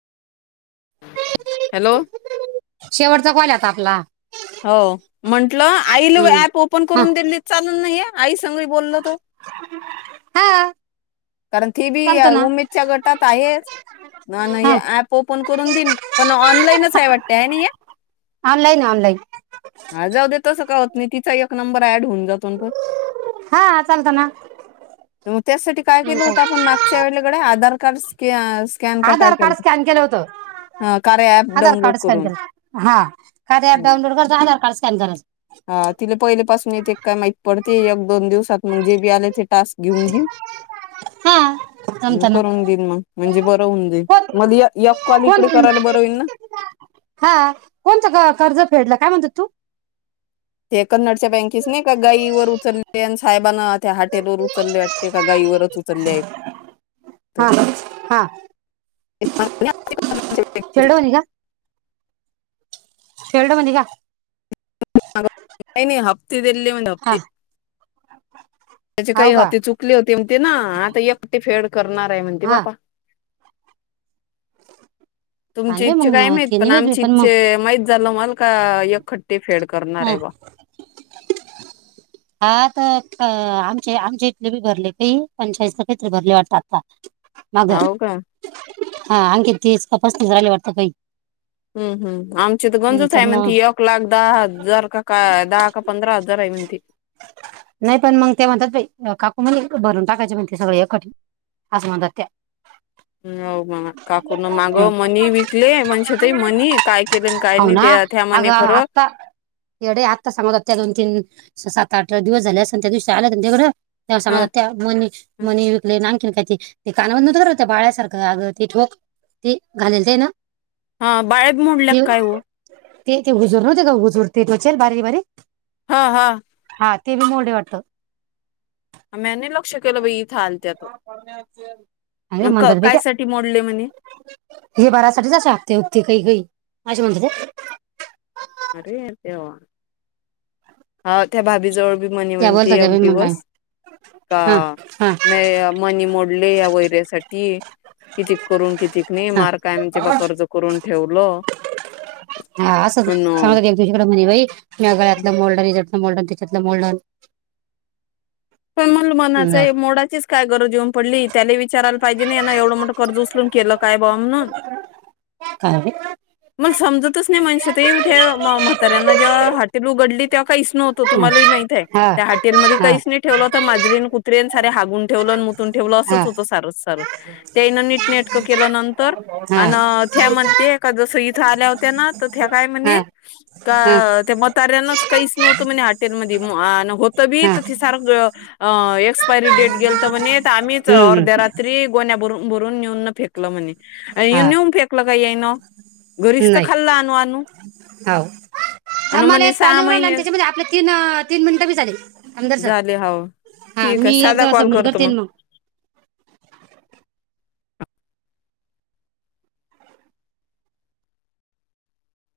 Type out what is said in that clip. Hello शेवटचा कोल्याता हला [unintelligible] हो म्हण आई ऍप ओपन हा करून दिली चाल नाहीे आई सग. बोललो तो. हा कारण ती बी चालतं ना उमेदच्या गटात आहे हा ऍप ओपन करून देन पण ऑनलाईनच आहे वाटते आहे ना या. ऑनलाईन ऑनलाईन हा जाऊ दे तसं का होत नाही तिचा एक नंबर ऍड होऊन जातो ना पण. हा चालतं ना ग त्यासाठी काय केलं होत आपण मागच्या वेळेला गड्या आधार. कसक आधार कार्ड स्कॅन केलं होत कार्य app Aadhaar download card scan करून केलं हा ख प डाउनलोड कर आधार कार्ड स्कॅन झालं हा तिला पहिले पासून येते काय माहती पडते एक दोन दिवसात मग जेी आले ते टास्क घेऊन घे हा जमतं ना करून देईन मग म्हणजे बर होऊन देईल कोण मग या कॉल कोण इकडे करायला बर होईल ना हा कोणतं क- कर्ज फेडलं काय म्हणतो तू ते कन्नडच्या बँकेस नाही का गाईवर उचलले साहेबांना त्या हाटेलवर उचलले वाटते का गाईवर. हा हा. [unintelligible] खढो नि का? शेलड म्हणज का? नाही नाही ह. हा [inaudible] त्याची हो काही का होती चुकली होती म्हणते ना आता एकटी फेड करणार आहे म्हणते हा बापा. तुमची आणले इच्छा काय मग माहित ते नाही पण मी आमची मग इच्छा माहित [inaudible] का एकखट्टी फेड करणार हा हाय बा. [inaudible] [unintelligible] हो का [unintelligible] [inaudible] [inaudible] हम्म, तर मग [unintelligible] [inaudible] [inaudible] हम्म, हो म काकून मागं मनी विकले मनशेताई मनी काय केले न काय हो नाही ना त्या त्या आग म्हणे खरं आत्ता येडे आत्ता सांग दोन तीन साथ आठ दिवस झाल असल त्या दिशी आला न तिकड? ह [unintelligible] मणी मणी विकले [unintelligible] हा, बाळ्या मोडल्या ते का काय हो? ते हुजूर हुजूर नवते का टोचले बारीक बारीक ह ह ते बी मोडे वाटत [unintelligible] म्या नाही लक्ष केलं बाई इथं आलत्या अशे म्हणत तो काय साठी मोडले म्हणे होते अरे त्या त्या भाभी जवळ मणी त्या म्हणती बोलतात त्या एक बाई मग काय दिवस का हा हा मणी मोडले या त्यासाठी ती कितीक करू अन् कितीक नाही हा मार कायमच बा कर्ज करून ठेवलं. हा अस [unintelligible] अन म्या गड्यातल मोड हे मोड अन् त्याच्यातल मोड पण मला म्हणाचय मोडायची गरज काय येऊन पडली? त्याले विचारायला पाहिजे ना यान येवढं मोठ कर्ज उचलून केलं काय बो म्हणून काय बे? मला समजतच नाही मनिषा ताई त्या म्हाताऱ्यानं जेव्हा हॉटेल उघडली [inaudible] नव्हत, हा तुम्हाला बी माहित य हा त्या हॉटेलमधी हा काहीच नाही ठेवलं होत, माजरीन कुत्रेन सारे हगून ठेवलं मु ठेवलं हा असच होत सारच सार त्याईनं नीट नेटक केल नंतर हा हा अन त्या म्ह ते का जस इथं आल्या होत्या ना तर त्या काय म्हणे हा का ते म ऱ्यांनाच काहीच नव्हतं म्हणे हाटेलमध्ये अन होतं बी हा एक्सपायरी डेट गेलत म्हणे आम्हीच हम्म अर्ध्या हम्म रात्री गोन्याभरू भरून न्यू फेकल म्हणेव, य हा नेऊन फेकल का यायन घरीच तर नाही खाल्ल आणू आणू हो आणि थांबाला मणे एक कॉल सहा येऊन राहिला आणि महिनेस त्याच्यामध्ये आपले तीन तीन मिनिटं बी झाले आमदार सर झाले. हाव हा ठीक मी आहे, साधा एकदा कॉल सबमिट करतो करते म न मग